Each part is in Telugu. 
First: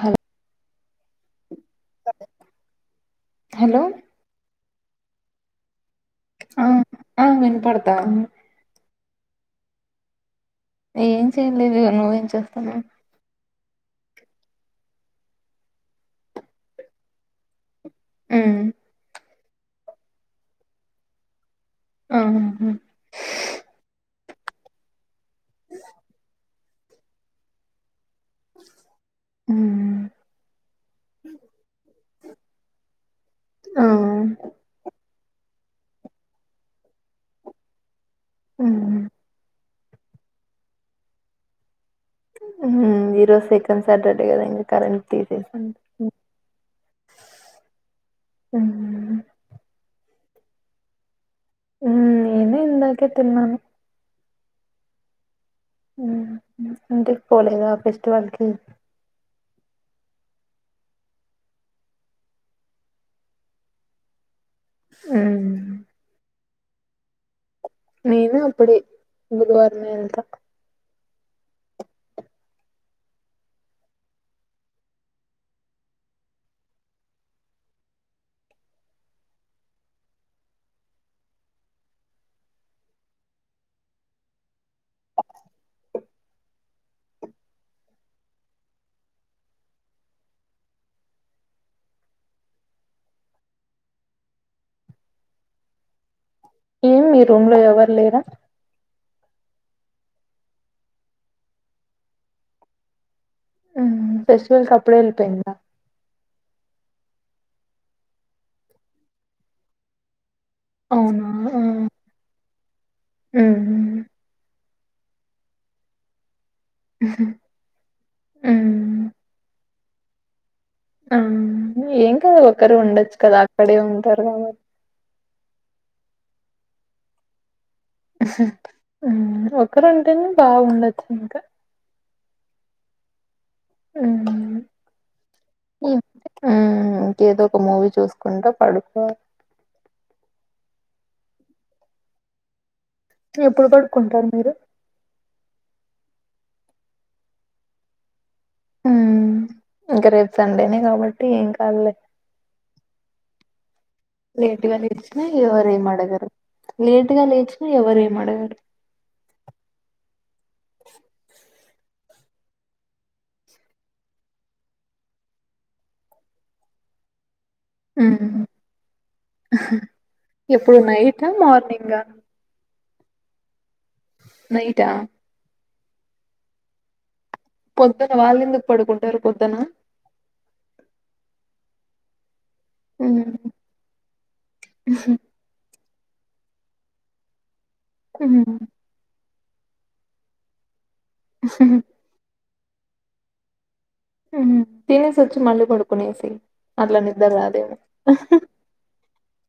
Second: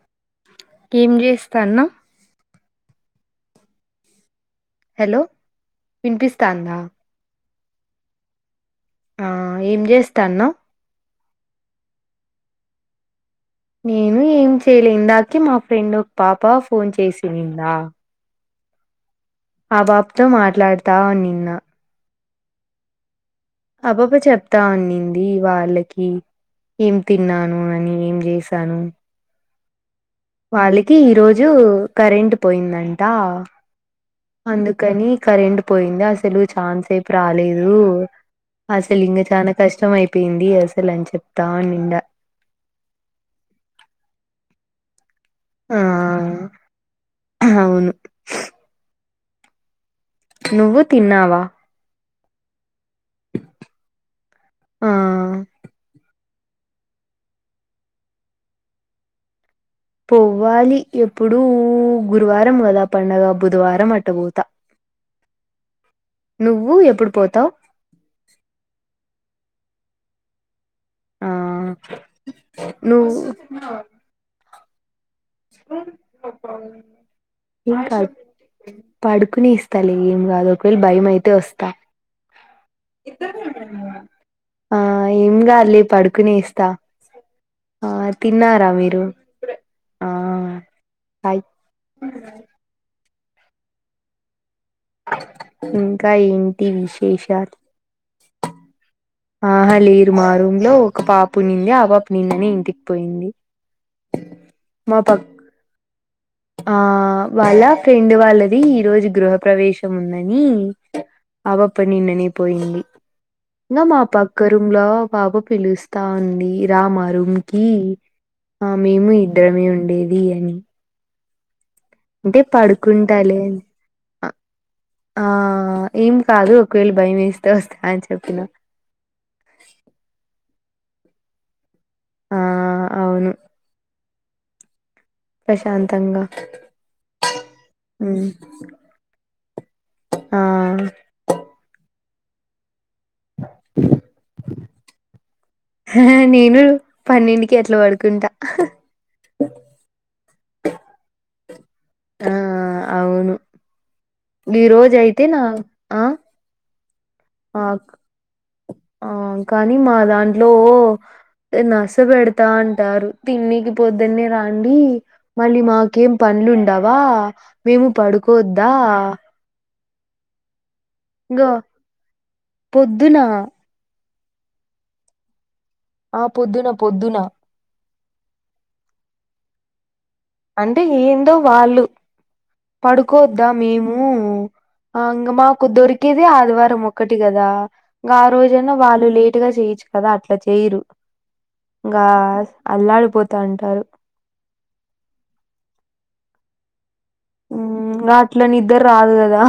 హలో ఏం చేస్తా అన్నా హలో హలో ఆ వినిపిస్తోందా ఆ వినుపడతంది ఆ ఏం చేస్తా అన్నా ఏం చేయలేదు నువ్వేం చేస్తానవ్ నేను ఏం చేయలేందాక మా ఫ్రెండ్ ఒక పాప ఫోన్ చేసిందా ఉమ్ ఆ పాపతో మాట్లాడతా ఉన్నినా ఆ ఆ ఆ పాప చెప్తా అన్నింది వాళ్ళకి ఏం తిన్నాను అని ఏం చేసాను ఉమ్ వాళ్ళకి ఈరోజు కరెంట్ పోయిందండి ట ఆ అందుకని కరెంట్ పోయింది అసలు చాన్సేపు రాలేదు ఆ ఉమ్ సలింగ చాణక కష్టం అయిపోయింది అసలు అని చెప్తా నిండా ఉమ్ ఈరోజు సెకండ్ సాటర్డే కదా కరెం తీసేసా ఆ అవును ఉమ్ హు నువ్వు తిన్నావా ఉమ్ నేను ఇందాకె తిన్న్నాను ఆ ఉమ్ అంటికి పోలేదా ఫెస్టివల్ కి పోవ్వాలి ఎప్పుడుూ గురువారం కదా పండగ బుధవారం అట్టపోత ఉమ్ నువ్వు ఎప్పుడు పోతావ్ నేను అప్పుడే బుధవారం ఏ ఎల్తా ఆ నువ్ ఏం కాదు పడుకుని ఇస్తలే ఏం కాదు ఒకవేళ భయం అయితే వస్తా ఆ ఏమి కా లే పడుకునే ఇస్తా ఆ తిన్నారా మీరు ఆ అయిత్ ఇంకా ఇం ఏం మీ రూమ్ లో ఎవరు లేరా ఆహా లేరు మా రూమ్ లో ఒక పాప ఉనింది ఆ పాప నిన్ననే ఇంటికి పోయింది ఉహ్ ఫెస్టివల్ ఆప్పుడే మా పక్ వెళ్ళిపోయిందా ఆ వాళ్ళ ఫ్రెండ్ వాళ్ళది ఈ రోజు గృహ ప్రవేశం ఉన్నాది. నీ అవునా ఆ అవా పని ఉందనే పోయింది ఉమ్ మా పక్కరు రూమ్లో పాప పిలుస్తా అంది రా మా రూమ్ కి ఆ ఉమ్ మేము ఇద్దరమే ఉండేది బిర్యానీ అవునా ఏం కాదు ఒకరే ఉండొచ్చు పడుకుంటాలే కదా అని అక్కడే ఉంటారు. కాబ ఆ ఏం కాదు ఒకవేళ భయం వేస్తే వస్త ఉహ్ ఒకరు ఉంటేనే బాగుండ ఇంకా ఆ అవును ఉహ్ హు ప్రశాంతంగా ఇంకేదో ఒక మూవీ ఉహ్ చూసుకుంటా పడుకోవాలి. ఆ ఎప్పుడు పడుకుంటారు. మీరు హా హా నేను పన్నెండికి అట్లా పడుకుంటా హ్ ఇంకా రేప్ సండేనే కాబట్టి ఎంక సర్లే ఆ అవును ఈ లేటుగా రోజు లేచిన అయితే నా ఎవరు ఏం ఆ అడగారు. లెట్ ఆ ఆ కానీ మా దాంట్లో ఓ నస పెడతా అంటరు. తిన్నికి పోద్దన్నే రండి మళ్ళీ మాకేం పనులుండవా మేము పడుకోద్దా ఇప్ ప్పుడు నైటా ఇంగో మార్నింగ పొద్దున నైటా ఆ పొద్దున పొద్దున పొద్దున వాళ్ళు ఎందుకు పడుకుంటారు. పొద్దన అంటే ఏందో వాళ్ళు హ్మ్. పడుకోద్దా మేము ఆంగా మాకు దొర్ కిధే ఆదివారం ఒక్కటి గాదా గా రోజన్న హ్మ్. వాళ్ళు లేట్ టూగా చేయచ్చు కదా అట్లా చేయరు. గాస్ అల్లాడిపోతా అంటారు. హ్ తినేసి వచ్చి మళ్ళి పడుకొనేేసి హ్ అట్లా నిద్దర రాదు కదా.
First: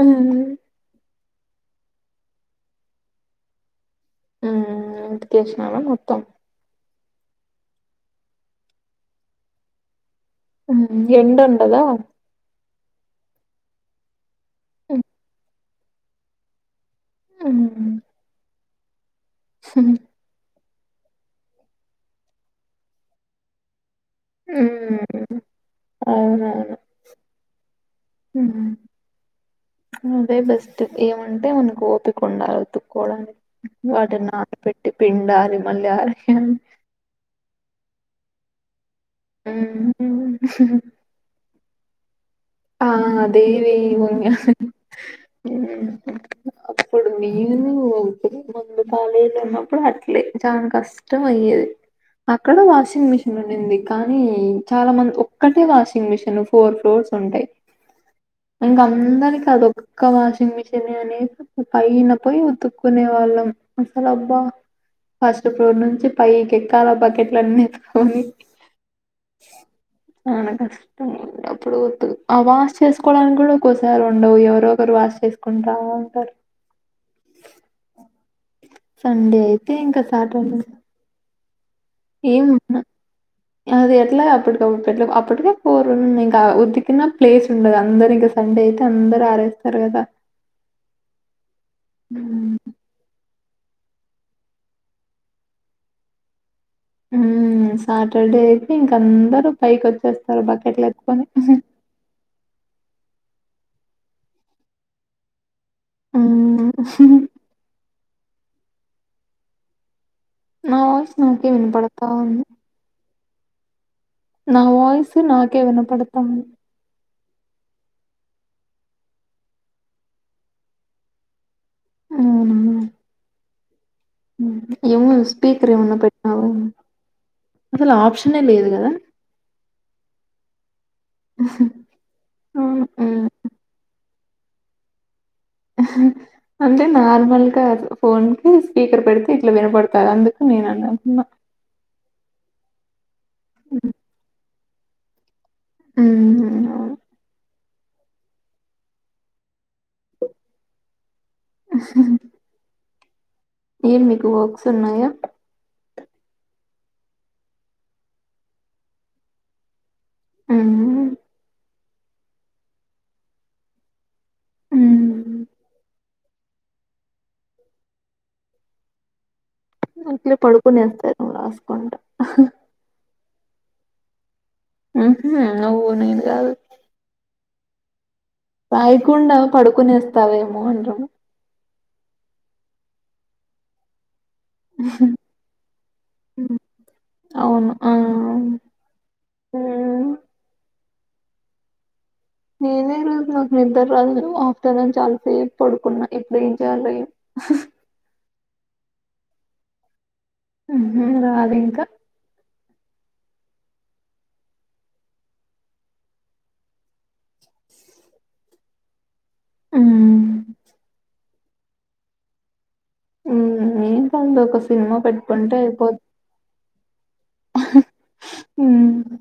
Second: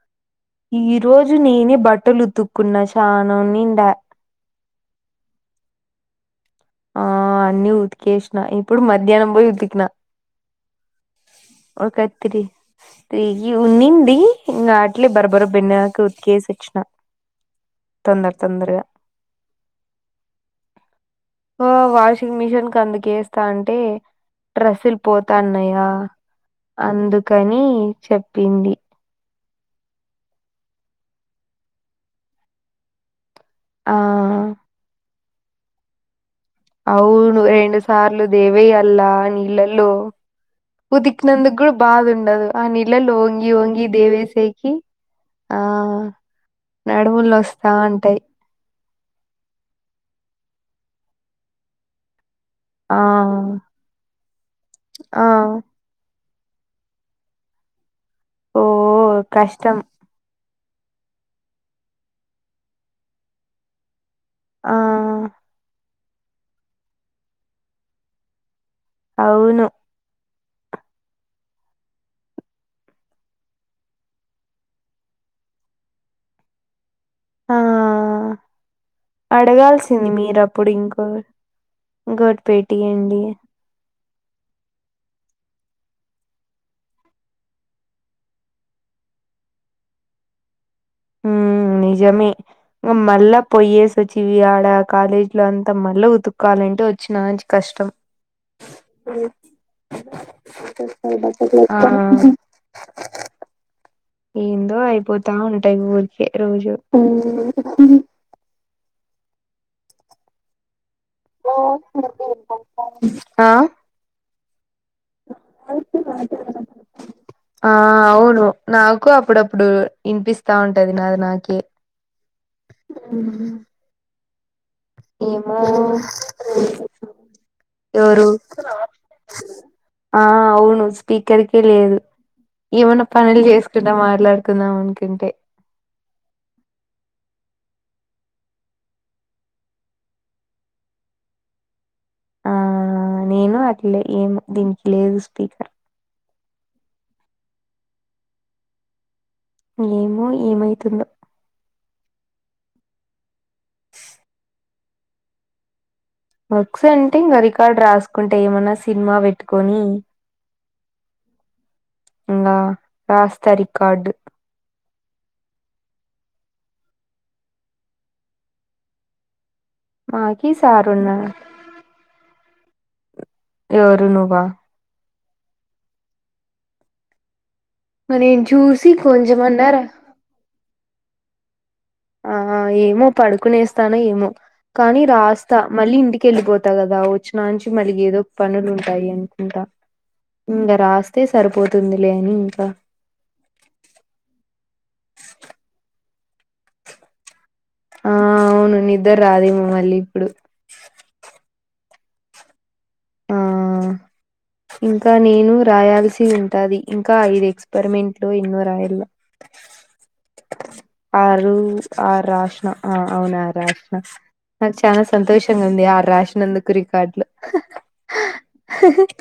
హ్మ్. ఈ రోజు నేనే బట్టలు ఉతుకున్నా చానా నిండా హ్ ఉతికేసినావా మొత్తం. ఆ అన్ని ఉతికేసిన ఇప్పుడు మధ్యాహ్నం పోయి ఉతికినా. హుహ్ ఎండుండదా. ది ఉన్నింది. ఇంగా హ్మ్. అట్లే బరా బరా బిండినా. ఇంకా ఉత్కేేసి వచ్చినా. తొందర తొందరగా. హ్ ఓ వాషింగ్ మిషిన్ కి అందుకేస్తా అంటే డ్రస్సులు హ్మ్. పోతాన్నాయా అవునవును. అందుకని చెప్పింది. హ్మ్. అదే బెస్ట్ ఏమంటే మనకు ఓపిక ఉండాలి ఉతుకోడానికి ఆ వాటిని నాన పెట్టి పిండా మళ్ళీ ఆరె అవును రెండు సార్లు దేవి ల్లా నీళ్ళల్లో హ్మ్. ఉతిక్ నందుకు కూడా బాదుండదు. ఆ నీళ్ళల్లో వంగి అదేవి వంగి ఉన్నా దేవేసేకి ఆ హ్మ్. అప్పుడు నడుములు నేను నోస్తా ఉంటాయి. [inaudible] కాలేజీలో ఉన్నప్పుడు అట్లే చానా కష్టం అయ్యేది. అక్కడ ఆ వాషింగ్ మిషిన్ ఉండింది. కానీ చాలా మంది ఆ ఒక్కటే వాషింగ్ మిషన్. ఫోర్ ఫ్లోర్స్ ఉంటయి. ఓ ఇంగా అందరికి కష్టం అదొక్కా వాషింగ్ మెషీన్ అనేసి పయినపోయి ఉతుక్కునే వాళ్ళం. అసలు అబ్బా ఆ ఫస్ట్ ఫ్లోర్ నుంచి పైకి ఎక్కాల బకెట్లన్ని ఎత్తుకొని అవును. చానా కష్టం అప్పుడు పోతు ఆ వాష్ చేసుకోవడానికి కూడా ఒక్కోసారి ఉండవు, ఎవరో ఒకరు వాష్ చేసుకుంటా ఉంటారు. ఆ సండే అయితే ఇంకా అడగాల్సింది సాటర్డే మీరప్పుడు ఇంకో ఇంగోటి ఏం ఉన్నా- పెట్టీయండి. అది ఎట్లా అప్పటికప్పుడు పెట్ అప్పటికే పోరుంది ఇంకా ఉదికిన్న ప్లేస్ ఉండదు అందరు ఇంక సండే అయితే అందరు ఆరేస్తారు గదా హుమ్ నిజమే మళ్ళ పొయ్యేసి వచ్చివి ఆడ కాలేజ్ లో అంతా మళ్ళ ఉతుకు క్కో వాలంటే వచ్చిన చి మ్మ్ కష్టం సాటర్డే అయితే ఇంక అందరూ పైకి వచ్చేస్తారు బకెట్లు ఎత్తుకొని ఆఆ ఏందో అయిపోతా ఉం ఏం ఊరికే రోజు హామ్ మ్మ్ హామ్ నోస్ నాకే వినుపడతా ఉంది ఆ నా వయిస్ నాకే వినపడతాంది ఆ అవును నాకు అప్పుడప్పుడు ఇనిపిస్తా ఉంటది నాది నాకే అవును ఉహూ ఏమో స్పీకర్ ఏమన్నా పెట్టినావ అసలు ఎవరు ఆప్షనే లేదు కదా అ స్పీకర్కే లేదు అవును ఏమన్న మ్మ్ పనులు చేసుకుంట మా ట్లడు కుందామ నుకుంటే ఆహా అంటే నార్మల్గా ఫోన్ కి స్పీకర్ పెడితే ఇట్లా వినపడతాది అందుకు నేను అన్నాంటున్న ఆ నేను అట్లే ఏం దీనికి లేదు స్పీకర్ మ్ మ్ అవును ఏమో ఏమైతుందో హా ఏం మీకు వాక్ సున్నాయ వర్క్స్ అంటే ఇగ రికార్డు రాసుకుంటే ఏమన్నా సినిమా పెట్టుకొని మ్ మ్ ఇంగా రాస్త రికార్డు హా అట్లి మాకి పడుకునేస్తా సారున్నాడు రాస్కుంట ఎవరు నువ్వా ఉ హూ నువ్వు నేను కాదు నేను చూసి రాయకుండా కొంచెమన్నా రా పడుకునేస్తావేమో అని ఆ ఆ ఏమో పడుకునేస్తాను ఏమో కానీ రాస్తా మళ్ళీ ఇంటికి వెళ్ళిపోతా కదా వచ్చినంచి అవును ఆ మళ్ళీ ఏదో పనులు ఉంటాయి అనుకుంటా మ్మ్ ఇంకా రాస్తా ఇదే సరిపోతుంది అని నేను ఈ రోజు నాకు నిద్దర రాదు ఆఫ్టర్ నూన్ చాలాసేపు పడుకున్న ఇప్పుడు ఏం చేయాలొ ఏమో ఆ అవును నిద్దర రాదేమె మల్లి ఉహుమ్ రాదింకా ఆ ఇంకా నేను రాయాల్సి ఉంటాది ఇంకా ఐదు ఎక్స్పెరిమెంట్ లు ఎన్నో రాయల్ల ఊమ్ రూ ఆర్రాసిన ఆ అవునా ఉమ్, రాసిన ఏం కాదు ఒక నాకు సినిమా చాలా పెట్టుకుంటే సంతోషంగా ఉంది అయిపోద్ది ఆరు రాసినందుకు రికార్డులు ఉమ్,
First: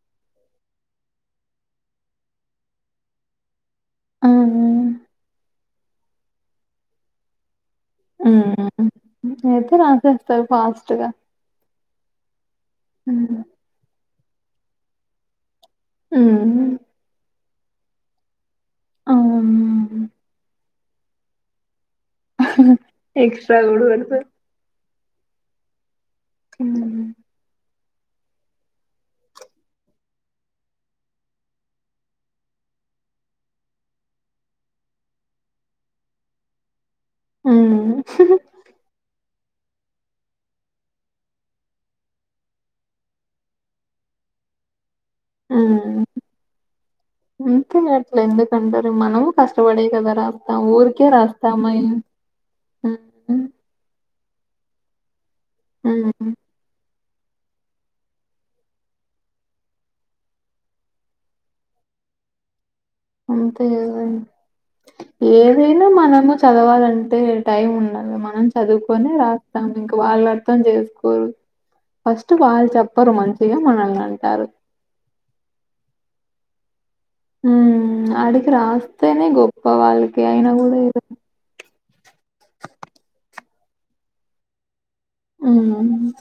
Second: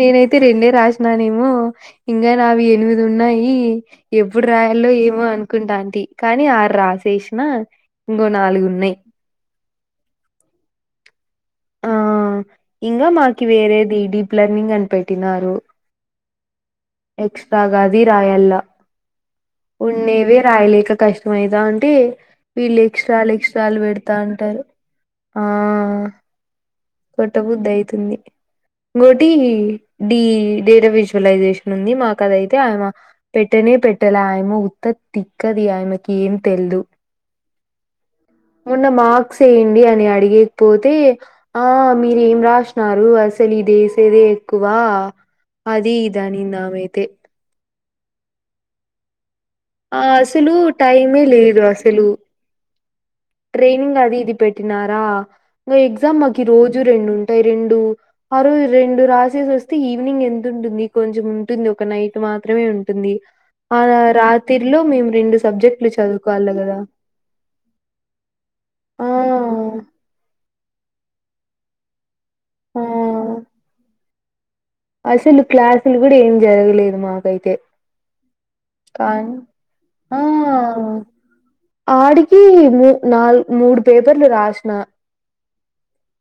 నేనైతే రెండే రాసినానేమో ఇంకా నావి ఎనిమిది ఉన్నాయి ఆ ఎప్పుడు రాయల్లో ఏమో అన్ అనుకుంటాంటి కానీ ఆరు రాసేసినా ఇంగో ఉమ్ నాలుగున్నాయి అయితే రాసేస్తారు ఫాస్ట్ గా ఆఅ ఇంగ మాకి వేరేదిది లర్నింగ్ అని పెట్టినారు ఊమ్ ఇష్త గది రాయల్ల అవును ఉండేవే రాయలేక కష్టమైతాంది కాబట్టి వీళ్ళు ఎక్స్ట్రాలు ఎక్స్ట్రా ఎక్స్ట్రాలు కూడా పెడతా పెడతారు అంటారు ఆ ఉమ్ కొట్టబుద్దయి అయితుంది ఇంకోటి డి డేటా విజువలైజేషన్ ఉంది మాకు అదైతే ఆమె పెట్టనే పెట్టల ఆ ఉ ఉత్త తిక్కది ఆమెకి ఏం తెల్దు ఊఉ మెన్న మాక్ మార్క్స్ వేయండి అని అడిగేకిపోతే ఆ మీరేం రాసినారు అసలు ఇది ఏసేదే ఎక్కువ అది ఇది అనింది ఆమైతే ఊరికే అట్లా ఎందుకంటారు మనం ఆ అసలు టైమే లేదు రాస్తామా అసలు ఉమ్ ట్రైనింగ్ అది ఇది పెట్టినార మీ ఎగ్జామ్ ఉమ్ మాకి రోజు రెండుం ఉంటాయి రెండు ఆ రోజు రెండు రాసేసి వస్తే ఈవినింగ్ ఎంత ఉంటుంది కొంచెం ఉంటుంది ఒక నైట్ మాత్రమే ఉంటు తుంది అంతే ఆ రా కదండి రాత్ ఏదైనా మనము కదా చదవాలంటే టైం ఉండాల, మనం ఆ చదువుకొనే రాస్తాం ఇంకా వాళ్ళర్థం [unintelligible] జేసుకోరు ఫస్ట్ వాళ్ళ్ ఆ చెప్పరు మంచిగా మనల్ని అన్ టారు అసలు క్లాసులు కూడా ఏం జరగలేద్ హ్మ్ అడికి రాస్తేనే కానీ గొప్ప ఆ వాళ్ళకి అయినా కూడా [unintelligible] ఆడికి మూ నాలుగు మూడు పేపర్లు రాస్నా హ్మ్ మ్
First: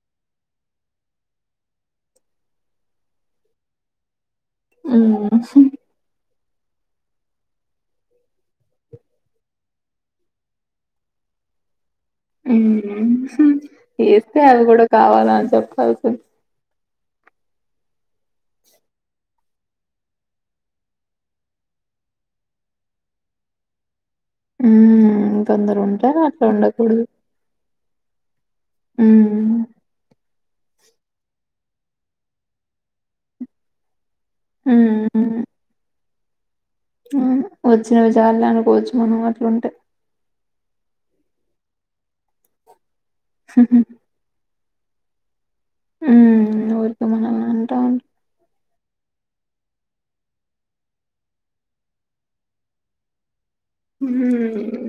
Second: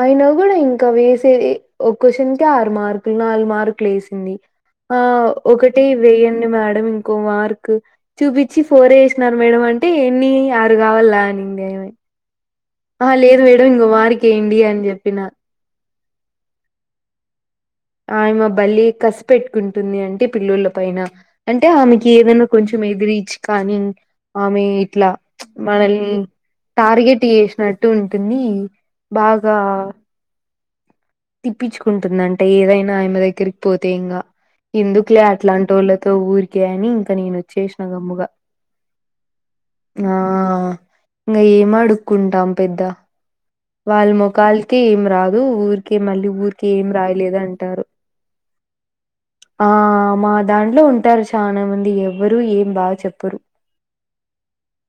అయిన కూడా ఇంకా వేసేవి ఒక్కోషన్కే ఆర్ మార్కులు నాలుగు మార్కులు వేసింది ఆ మ్మ్ ఒకటి వెయ్యం మేడం ఇంకో మార్క్ చూపించి ఫోర్ ఎ వేసినారు మేడం అంటే ఎన్ని ఆరు కావాల అనింది ఆమ మ్మ్ మ్ హ్మ్ ఎస్తే వేయండి అవి అని కూడా చెప్పిన కావాల అని చెప్పాల్స్ పున్ ఆమె బల్లి కశిపెట్టుకుంటుంది అంటే పిల్లోల పైన అంటే ఆమెకి ఏదైనా కొంచెం ఎదిరిచి కానీ ఆమె ఇట్ల మ్మ్ కొందరు మనల్ని ఉంటారు అట్లా ఉండకూడదు టార్గెట్ చేసినట్టు ఉంటుంది బాగా మ్మ్ తిప్పించుకుంటుంది అంటే ఏదైనా ఆయమె దగ్గరికి పోతే ఇంకా ఎందుకులే మ్మ్ అట్లాంటి వాళ్ళ తౌరి వచ్చినవి చాల అనుకోవచ్చు మనం అట్లాంటే ఇంకా ఏం అడుక్ంటాం పెద్ద వా మోకాల తీమ్ రా ఊరికే మళ్ళీ హ్మ్ ఊరిక ఏం ఊరికే రాయలేదు మనల్ని అంటారు ఆ మా దాంట్లో ఉంటారు చాలా మంది ఎవ్వరు ఏం బాగా చెప్పరు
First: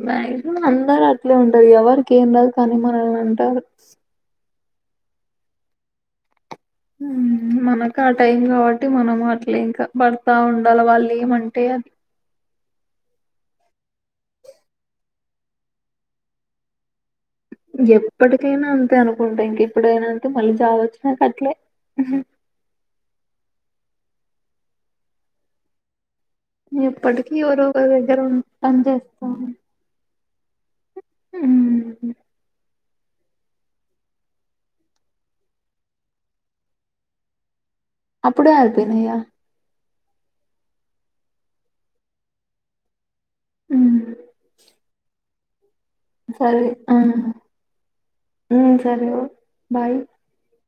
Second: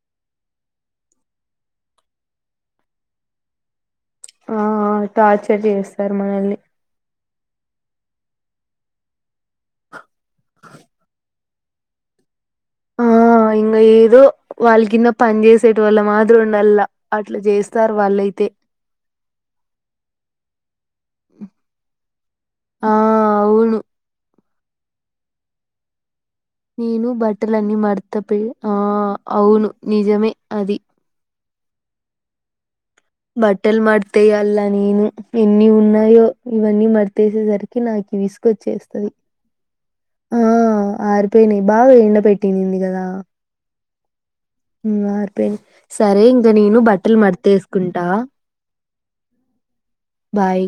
మ్యాక్సిమం అందరు అట్లే ఉంటారు ఎవరికి ఏం రాదు కానీ మనల్ని అంటారు ఆ టార్చర్ చేస్తారు మనల్ని మనకు ఆ టైం కాబట్టి మనం అట్లే ఇంకా పడతా ఉండాలి వాళ్ళు ఏమంటే అది ఆ ఇంకా ఏదో వాళ్ళ కింద పని చేసేట వల్ల మాత్ర ఉండల్లా అట్లా చేస్తారు వాళ్ళైతే ఎప్పటికైనా అంతే అనుకుంటా ఇంక ఎప్పుడైనా అంతే మళ్ళీ చావచ్చు నక్ అట్లే ఆ అవును నేను ఎప్పటికీ ఎవరో బట్టలన్నీ ఒకరి మర్త దగ్గర ఆ పని చేస్తాం అవును నిజమే అది హమ్ బట్టలు మతాయ అల్లా నేను ఎన్ని ఉన్నాయో ఇవన్నీ మడతసే సరికి కి నాకి అప్పుడే విసుకొచ్చేస్తుంది అయిపోయినాయా ఆ ఆరిపోయినాయి బాగా ఎండ పెట్టినంది కదా హ్మ్ ఆరిపోయాయి సరే ఇంక నేను బట్టలు మర్త వేసుకుంటా హ్మ్ సరే బాయ్ బాయ్